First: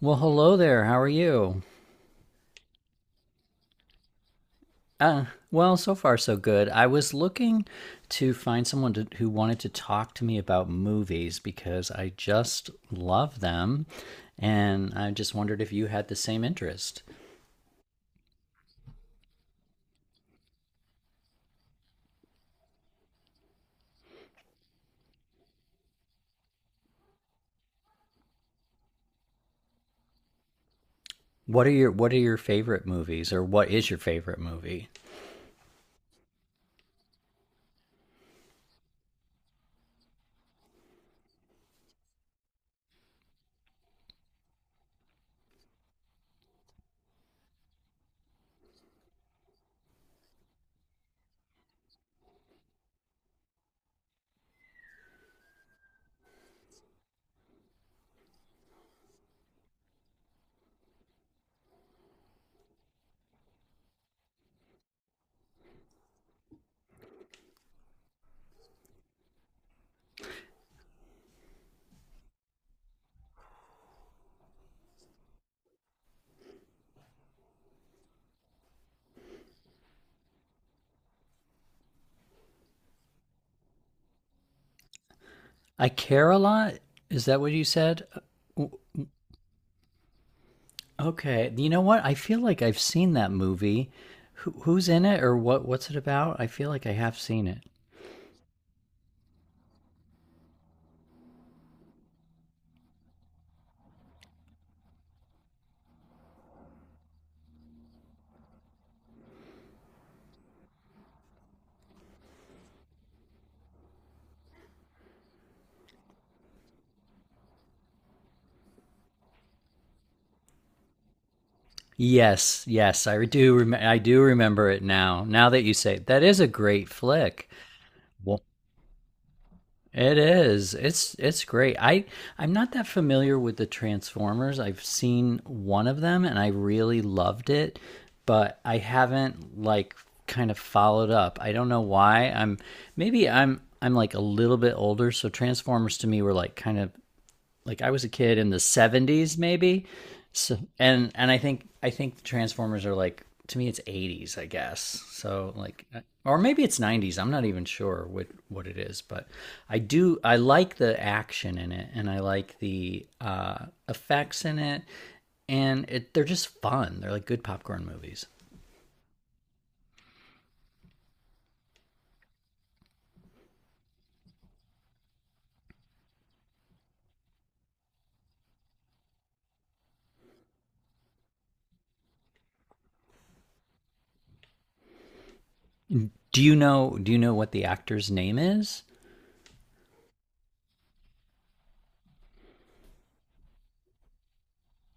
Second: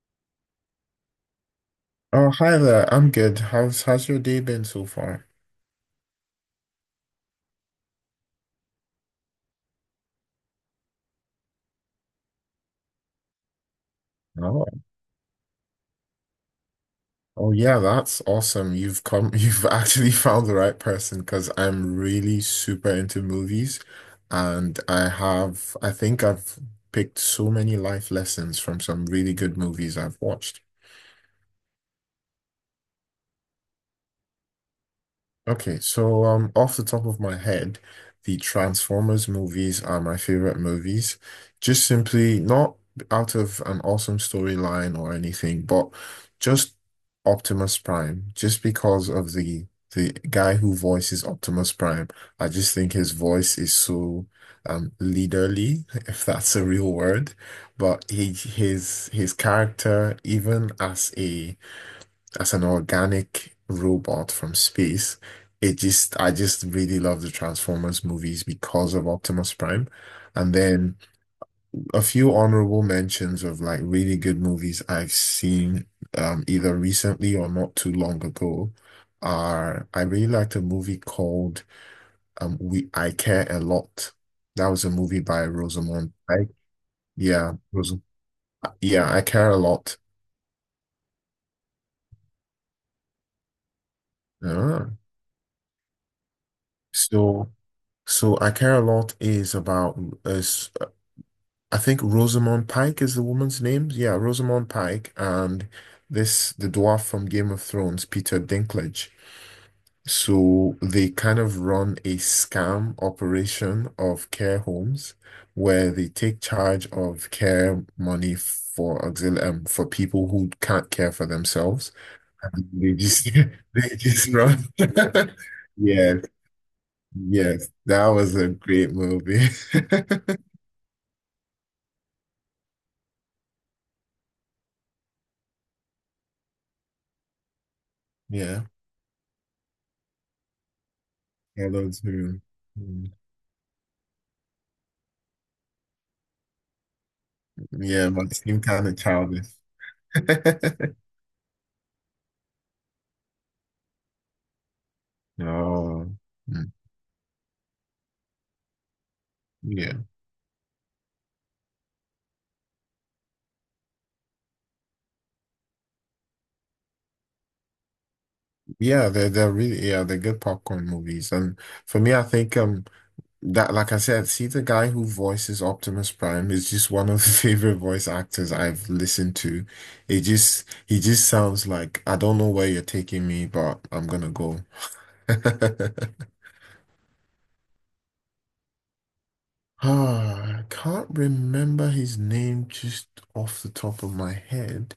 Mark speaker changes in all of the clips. Speaker 1: Well, hello there. How are you?
Speaker 2: Oh, hi there. I'm good. How's your day been so far?
Speaker 1: So far so good. I was looking to find someone to, who wanted to talk to me about movies because I just love them,
Speaker 2: Oh,
Speaker 1: and I just wondered if you had the same interest.
Speaker 2: oh yeah, that's awesome. You've come, you've actually found the right person because I'm really super into movies and I think I've picked so many life lessons from some really good movies I've watched.
Speaker 1: What are your favorite movies, or what is your favorite movie?
Speaker 2: Okay, so off the top of my head, the Transformers movies are my favorite movies. Just simply not out of an awesome storyline or anything, but just Optimus Prime. Just because of the guy who voices Optimus Prime, I just think his voice is so leaderly, if that's a real word. But he his character, even as a as an organic robot from space. I just really love the Transformers movies because of Optimus Prime. And then a few honorable mentions of like really good movies I've seen either recently or not too long ago are I really liked a movie called We I Care a Lot. That was a movie by
Speaker 1: I
Speaker 2: Rosamund
Speaker 1: care a
Speaker 2: Pike.
Speaker 1: lot. Is that what
Speaker 2: Yeah,
Speaker 1: you
Speaker 2: Rosam
Speaker 1: said?
Speaker 2: yeah, I Care a Lot.
Speaker 1: Okay. You know what? I feel like I've seen that movie. Who's
Speaker 2: Uh,
Speaker 1: in it, or what? What's it about? I feel like I have seen
Speaker 2: so.
Speaker 1: it.
Speaker 2: So I Care a Lot is about is I think Rosamund Pike is the woman's name. Yeah, Rosamund Pike and this the dwarf from Game of Thrones, Peter Dinklage. So they kind of run a scam operation of care homes where they take charge of care money for auxil for people who can't care for themselves.
Speaker 1: Yes,
Speaker 2: And they
Speaker 1: yes, I
Speaker 2: just
Speaker 1: do.
Speaker 2: they
Speaker 1: I do
Speaker 2: just run.
Speaker 1: remember it now. Now that you say it,
Speaker 2: Yes,
Speaker 1: that is a great flick.
Speaker 2: yes, that was
Speaker 1: Well,
Speaker 2: a great movie.
Speaker 1: it is. It's great. I'm not that familiar with the Transformers. I've seen one of them and I really loved it, but
Speaker 2: Yeah,
Speaker 1: I haven't like kind of followed up. I
Speaker 2: I
Speaker 1: don't know
Speaker 2: love
Speaker 1: why.
Speaker 2: too.
Speaker 1: I'm
Speaker 2: Mm.
Speaker 1: maybe I'm like a little bit older, so Transformers to me were like kind of like I was a
Speaker 2: Yeah, my
Speaker 1: kid in the
Speaker 2: team kind of
Speaker 1: 70s
Speaker 2: childish.
Speaker 1: maybe. So and I think the Transformers are like to me it's 80s, I guess. So like
Speaker 2: Oh,
Speaker 1: or maybe
Speaker 2: mm.
Speaker 1: it's 90s. I'm not even sure what it is, but
Speaker 2: Yeah,
Speaker 1: I like the action in it and I like the effects in it and it they're just fun. They're like good popcorn movies.
Speaker 2: yeah. They're really yeah they're good popcorn movies, and for me, I think that like I said, see the guy who voices Optimus Prime is just one of the favorite voice actors I've listened to. It just he just sounds like I don't know where you're taking me, but I'm gonna go.
Speaker 1: Do you know what the actor's name is?
Speaker 2: Ah, I can't remember his name just off the top of my head.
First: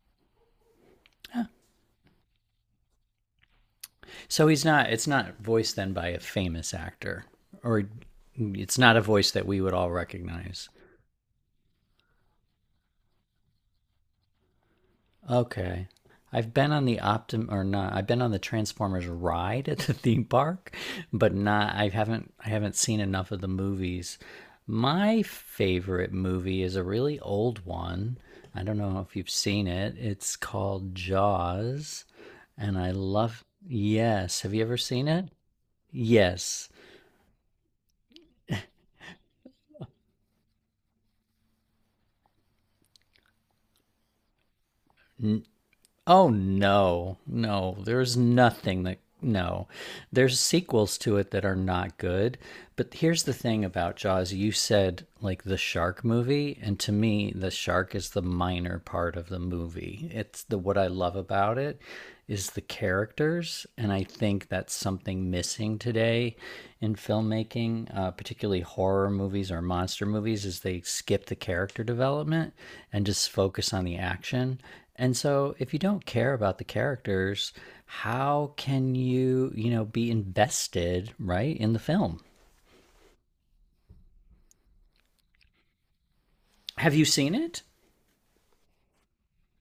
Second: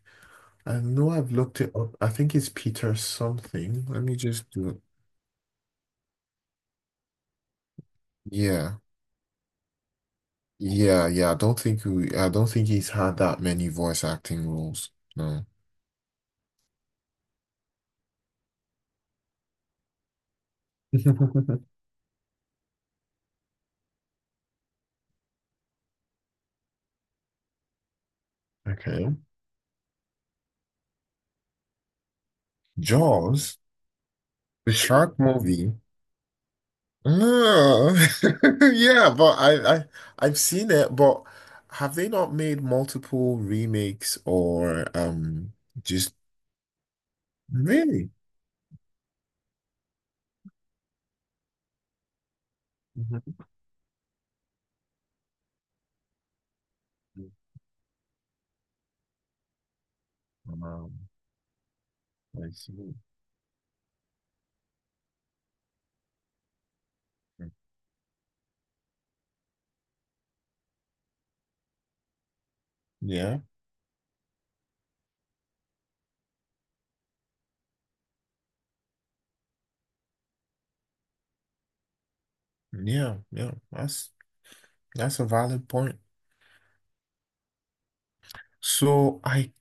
Speaker 2: I know I've looked it up. I think it's Peter something. Let me
Speaker 1: So
Speaker 2: just
Speaker 1: he's
Speaker 2: do it.
Speaker 1: not. It's not voiced then by a famous actor, or
Speaker 2: Yeah.
Speaker 1: it's not a voice that we would all recognize.
Speaker 2: Yeah, yeah. I don't think he's had that many voice acting roles. No.
Speaker 1: Okay, I've been on the Optim or not. I've been on the Transformers ride at the theme park, but not. I haven't. I haven't seen enough of the movies. My favorite movie is a really old one. I don't know
Speaker 2: Okay.
Speaker 1: if you've seen it. It's called Jaws, and I love.
Speaker 2: Jaws,
Speaker 1: Yes, have you
Speaker 2: the
Speaker 1: ever seen
Speaker 2: shark
Speaker 1: it?
Speaker 2: movie.
Speaker 1: Yes.
Speaker 2: No. Yeah, but I, I've seen it, but have they not made multiple remakes or just
Speaker 1: Oh no,
Speaker 2: really?
Speaker 1: there's nothing that no. There's sequels to it that are not good. But here's the
Speaker 2: Mhm.
Speaker 1: thing about Jaws. You said like the shark movie, and to me the shark is the minor part of the movie. It's the what I
Speaker 2: Um,
Speaker 1: love about it
Speaker 2: I
Speaker 1: is the
Speaker 2: see.
Speaker 1: characters. And I think that's something missing today in filmmaking, particularly horror movies or monster movies, is they skip the character development and just
Speaker 2: Yeah,
Speaker 1: focus on the action. And so if you don't care about the characters, how can you, you know, be invested, right, in the film?
Speaker 2: yeah, yeah. That's a valid point.
Speaker 1: Have you seen it?
Speaker 2: So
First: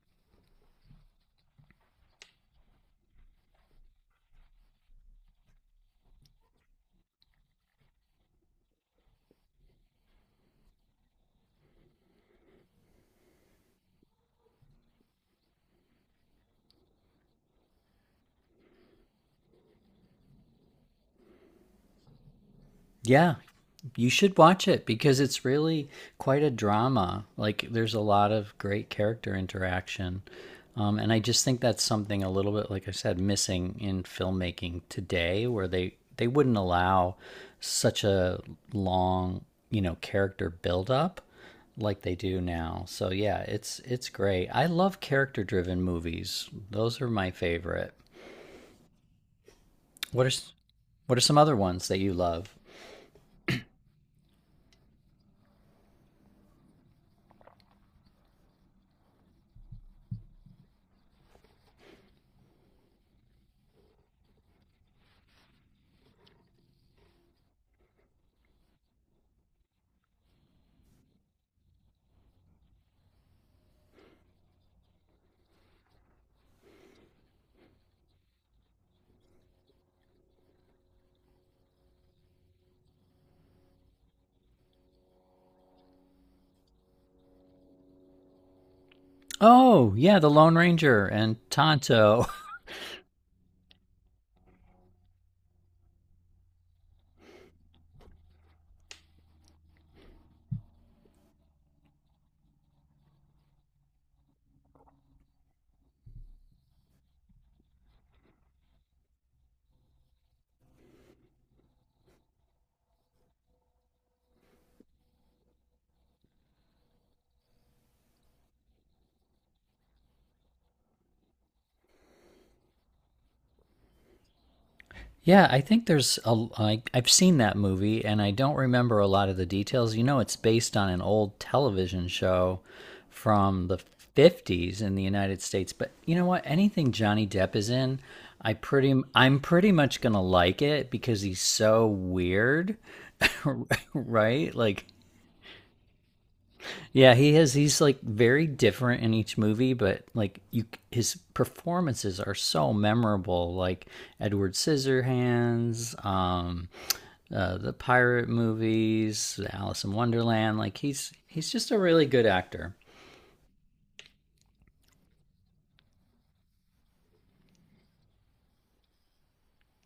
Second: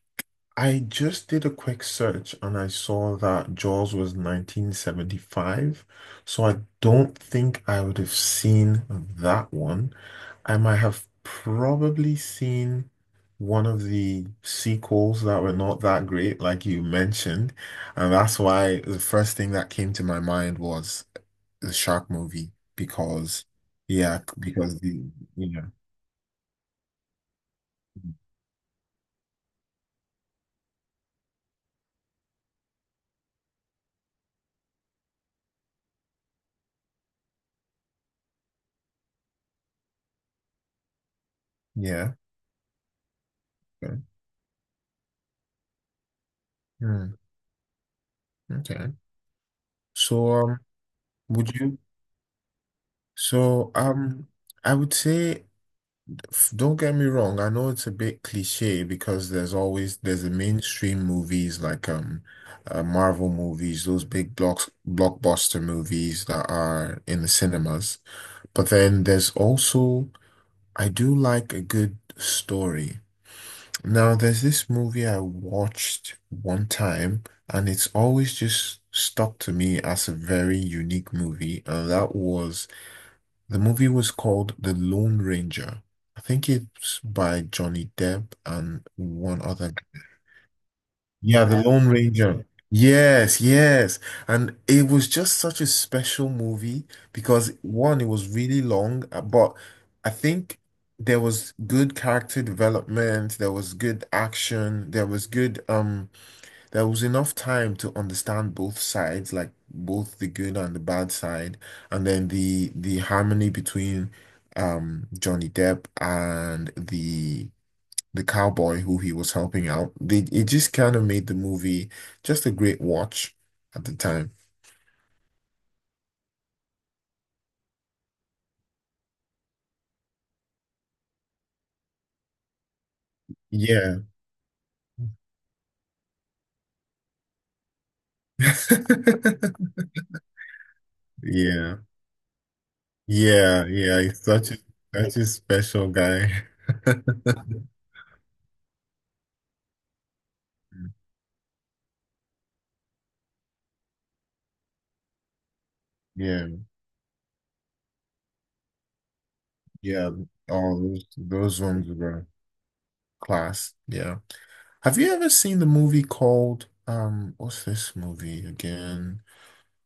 Speaker 2: I just did a quick search and I saw that Jaws was 1975. So I don't think I would have seen that one. I might have probably seen one of the sequels that were not that great, like you mentioned. And that's why the first thing that came to my mind was the shark movie
Speaker 1: Yeah,
Speaker 2: because
Speaker 1: you
Speaker 2: yeah,
Speaker 1: should watch
Speaker 2: because
Speaker 1: it
Speaker 2: the
Speaker 1: because it's
Speaker 2: you know,
Speaker 1: really quite a drama. Like, there's a lot of great character interaction. And I just think that's something a little bit, like I said, missing in filmmaking today, where they wouldn't allow such a long, you know, character buildup like
Speaker 2: yeah.
Speaker 1: they do now. So yeah,
Speaker 2: Okay.
Speaker 1: it's great. I love character-driven movies. Those are
Speaker 2: Hmm,
Speaker 1: my favorite.
Speaker 2: okay.
Speaker 1: What are
Speaker 2: So,
Speaker 1: s-
Speaker 2: um,
Speaker 1: what are some
Speaker 2: would
Speaker 1: other
Speaker 2: you?
Speaker 1: ones that you love?
Speaker 2: So, um, I would say, don't get me wrong. I know it's a bit cliche because there's the mainstream movies like Marvel movies, those big blocks blockbuster movies that are in the cinemas. But then there's also I do like a good story. Now, there's this movie I watched one time, and it's always just stuck to me as a very unique movie, and that was the movie was called The Lone Ranger. I think it's by Johnny Depp and one other.
Speaker 1: Oh, yeah, The Lone Ranger and
Speaker 2: Yeah, The Lone
Speaker 1: Tonto.
Speaker 2: Ranger. Yes, yes. And it was just such a special movie because one, it was really long, but I think there was good character development, there was good action, there was good. There was enough time to understand both sides, like both the good and the bad side, and then the harmony between Johnny Depp and the cowboy who he was helping out. They, it just kind of made the movie just a great watch at the time.
Speaker 1: Yeah, I think there's I've seen that movie and I don't remember a lot of the details. You know, it's based on an old television show from the
Speaker 2: Yeah.
Speaker 1: 50s in the United States, but you know what? Anything Johnny Depp is in, I'm pretty much going to like it because he's
Speaker 2: Yeah.
Speaker 1: so weird.
Speaker 2: Yeah, yeah. He's such
Speaker 1: right?
Speaker 2: a
Speaker 1: Like,
Speaker 2: Such a special guy.
Speaker 1: yeah, he has. He's like very different in each movie, but like you, his performances are so memorable. Like Edward Scissorhands,
Speaker 2: Yeah,
Speaker 1: the pirate movies, Alice in
Speaker 2: yeah.
Speaker 1: Wonderland. Like
Speaker 2: All
Speaker 1: he's
Speaker 2: those
Speaker 1: just a
Speaker 2: ones
Speaker 1: really good
Speaker 2: were
Speaker 1: actor.
Speaker 2: class. Yeah. Have you ever seen the movie called what's this movie again?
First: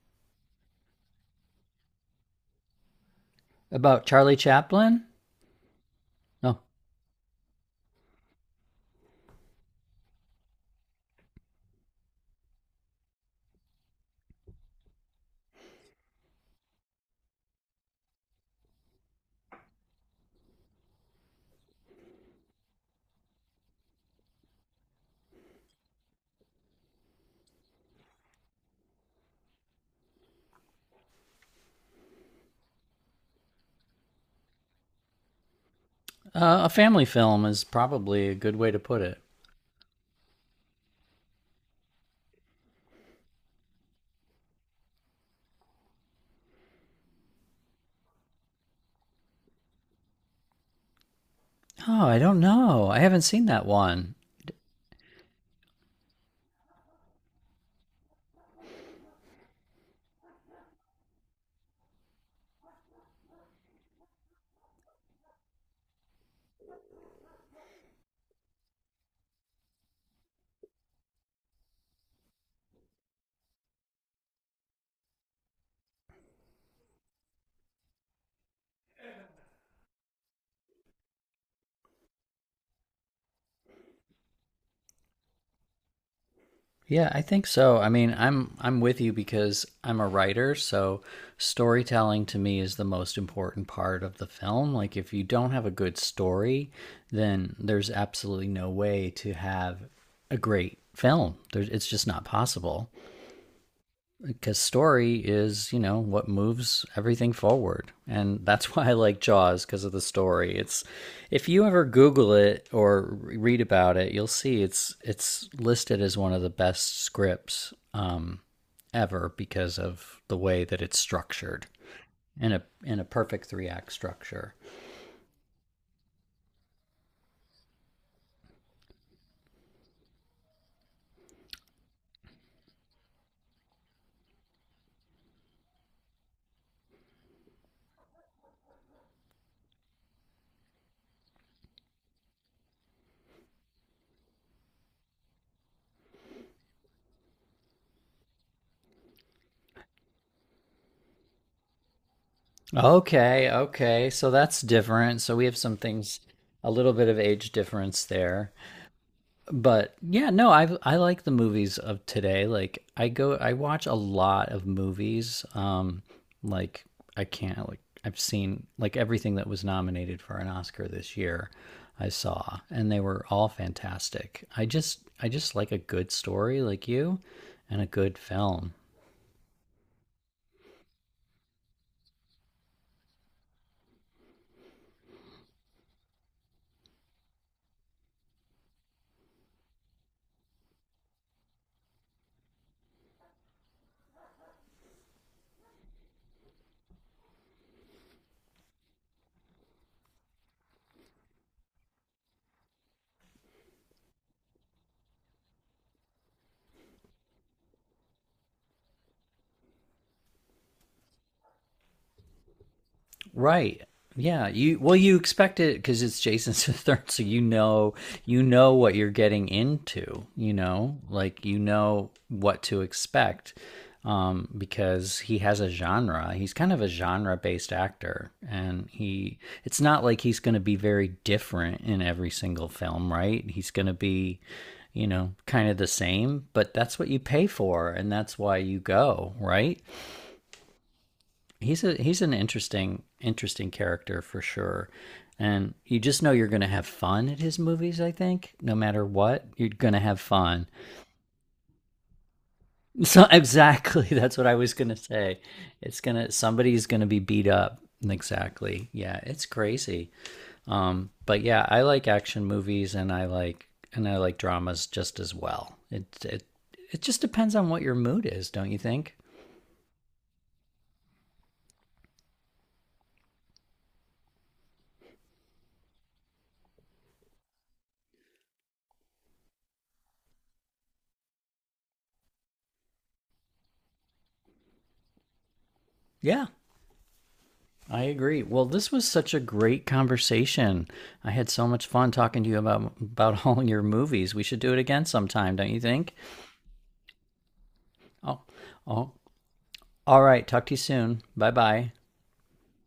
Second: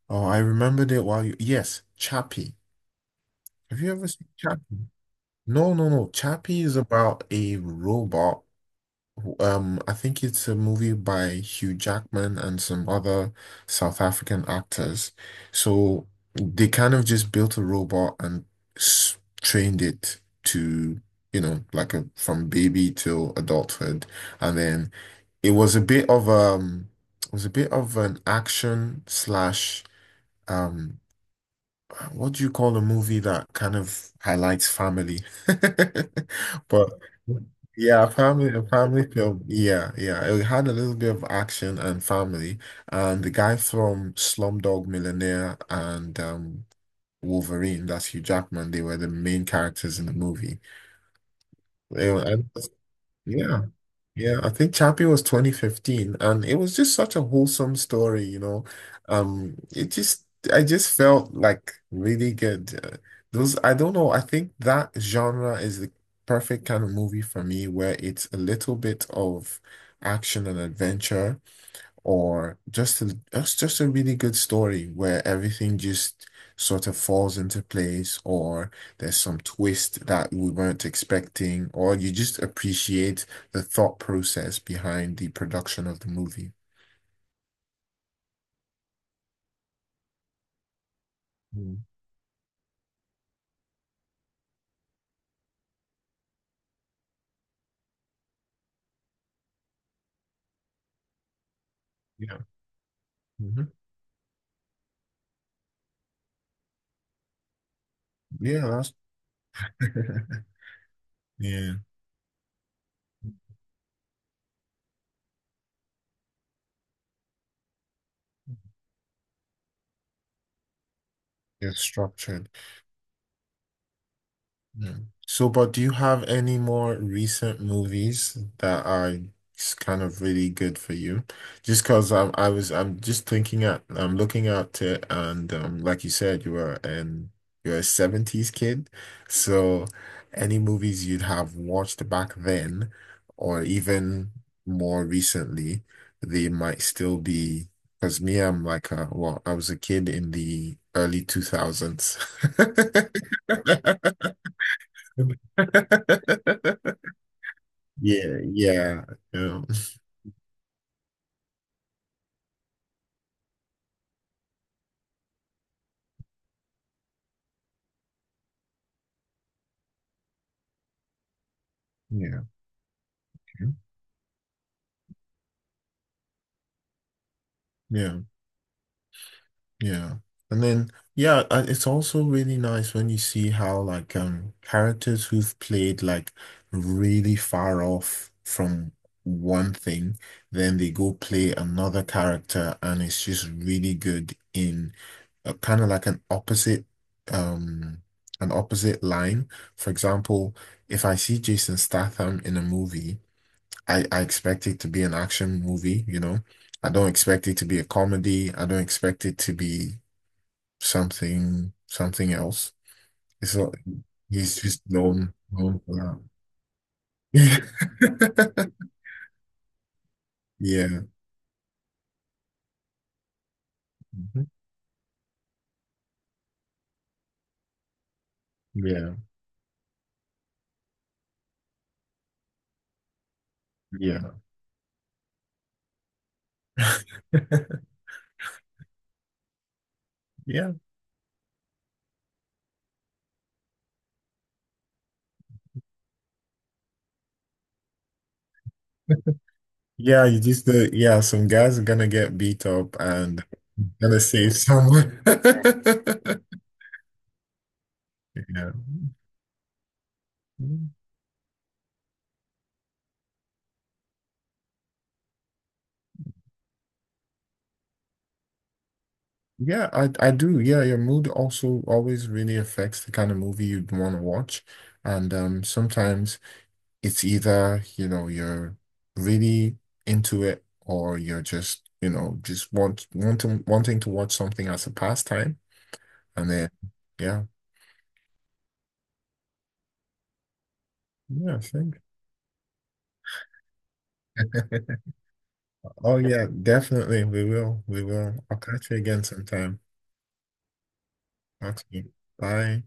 Speaker 2: Oh, I remembered it while you yes, Chappie. Have you
Speaker 1: About
Speaker 2: ever seen
Speaker 1: Charlie
Speaker 2: Chappie?
Speaker 1: Chaplin?
Speaker 2: No, no, no.
Speaker 1: No,
Speaker 2: Chappie is about a robot I think it's a movie by Hugh Jackman and some other South African actors. So they kind of just built a robot and s trained it to, you know, like a, from baby till adulthood. And then it was a bit of um, it was a bit of an action slash um. What do you call a movie that kind of highlights family?
Speaker 1: a
Speaker 2: But
Speaker 1: family film is
Speaker 2: yeah,
Speaker 1: probably a good
Speaker 2: a
Speaker 1: way to put
Speaker 2: family
Speaker 1: it.
Speaker 2: film. Yeah, yeah. It had a little bit of action and family. And the guy from Slumdog Millionaire and Wolverine, that's Hugh Jackman, they were the main characters in the movie.
Speaker 1: Oh,
Speaker 2: They
Speaker 1: I
Speaker 2: were-
Speaker 1: don't
Speaker 2: and-
Speaker 1: know. I haven't seen that
Speaker 2: yeah.
Speaker 1: one.
Speaker 2: Yeah, I think Chappie was 2015, and it was just such a wholesome story, you know. Um, it just, I just felt like really good. Those, I don't know, I think that genre is the perfect kind of movie for me where it's a little bit of action and adventure, or just a just just a really good story where everything just sort of falls into place, or there's some twist that we weren't expecting, or you just appreciate the thought process behind the production of the movie.
Speaker 1: Yeah, I think so. I mean, I'm with you because I'm a writer, so
Speaker 2: Mm,
Speaker 1: storytelling to me is the most important part of the film. Like if you don't have a good story, then there's absolutely no way to have a great film. It's just not
Speaker 2: yeah.
Speaker 1: possible
Speaker 2: Hmm.
Speaker 1: because story is, you know, what moves everything forward, and
Speaker 2: Yeah,
Speaker 1: that's why I
Speaker 2: that's
Speaker 1: like Jaws because of the story. It's if you
Speaker 2: yeah,
Speaker 1: ever Google it or read about it, you'll see it's listed as one of the best scripts, ever, because of the way that it's structured
Speaker 2: it's structured.
Speaker 1: in a perfect three act structure.
Speaker 2: Yeah. So, but do you have any more recent movies that are kind of really good for you? Just because I'm just thinking I'm looking at it, and like you said, you were an you're a 70s kid, so any movies you'd have watched back then, or even more recently, they might still be. Because me, well, I was a kid in the early 2000s.
Speaker 1: Okay, okay, so that's different, so we have some things, a little bit of age difference
Speaker 2: Yeah,
Speaker 1: there,
Speaker 2: yeah,
Speaker 1: but yeah, no, I like the movies of today. Like I go, I watch a lot of movies. Like I can't like I've seen like everything that was nominated for an Oscar this year. I
Speaker 2: yeah,
Speaker 1: saw, and they were all
Speaker 2: okay.
Speaker 1: fantastic. I just like a good story, like you, and a good
Speaker 2: Yeah,
Speaker 1: film.
Speaker 2: yeah. And then, yeah, it's also really nice when you see how like characters who've played like really far off from one thing, then they go play another character, and it's just really good in a kind of like um, an opposite line. For example, if I see Jason Statham in a movie. I expect it to be an action movie, you know. I don't expect it to be a comedy. I don't expect it to be something else. It's not,
Speaker 1: Right. Yeah.
Speaker 2: he's
Speaker 1: You
Speaker 2: just
Speaker 1: well, you expect it
Speaker 2: known for
Speaker 1: because it's
Speaker 2: that.
Speaker 1: Jason Statham, so you know what you're getting into. You know,
Speaker 2: Yeah.
Speaker 1: like you know what to expect,
Speaker 2: Mhm.
Speaker 1: because he has a genre. He's kind of a genre-based actor, and
Speaker 2: Yeah.
Speaker 1: he it's not like he's going to be very different in every single film, right? He's going to
Speaker 2: Yeah.
Speaker 1: be, you know, kind of the same, but that's what you pay for, and that's why you go, right?
Speaker 2: Yeah.
Speaker 1: He's a he's an interesting interesting character for sure, and you just know you're going to have fun at his movies, I think. No matter what, you're going to have
Speaker 2: Yeah, you
Speaker 1: fun.
Speaker 2: just yeah, some guys are gonna get beat up
Speaker 1: so
Speaker 2: and
Speaker 1: exactly,
Speaker 2: gonna
Speaker 1: that's what I
Speaker 2: save
Speaker 1: was going to
Speaker 2: someone.
Speaker 1: say. It's going to, somebody's going to be beat up. Exactly, yeah, it's crazy.
Speaker 2: Yeah.
Speaker 1: But yeah, I like action movies, and I like dramas just as well. It just depends on what your mood is, don't you think?
Speaker 2: Yeah, I do. Yeah, your mood also always really affects the kind of movie you'd want to watch. And sometimes it's either, you know, you're really into it or you're just, you know, just wanting to watch something as a pastime.
Speaker 1: Yeah,
Speaker 2: And then yeah.
Speaker 1: I agree. Well, this was such a great conversation. I had
Speaker 2: Yeah, I
Speaker 1: so much
Speaker 2: think.
Speaker 1: fun talking to you about all your movies. We should do it again sometime, don't you think?
Speaker 2: Oh yeah, definitely. We will. We will.
Speaker 1: Oh,
Speaker 2: I'll catch you
Speaker 1: oh.
Speaker 2: again sometime.
Speaker 1: All right. Talk to you soon. Bye
Speaker 2: Talk to
Speaker 1: bye.
Speaker 2: you. Bye.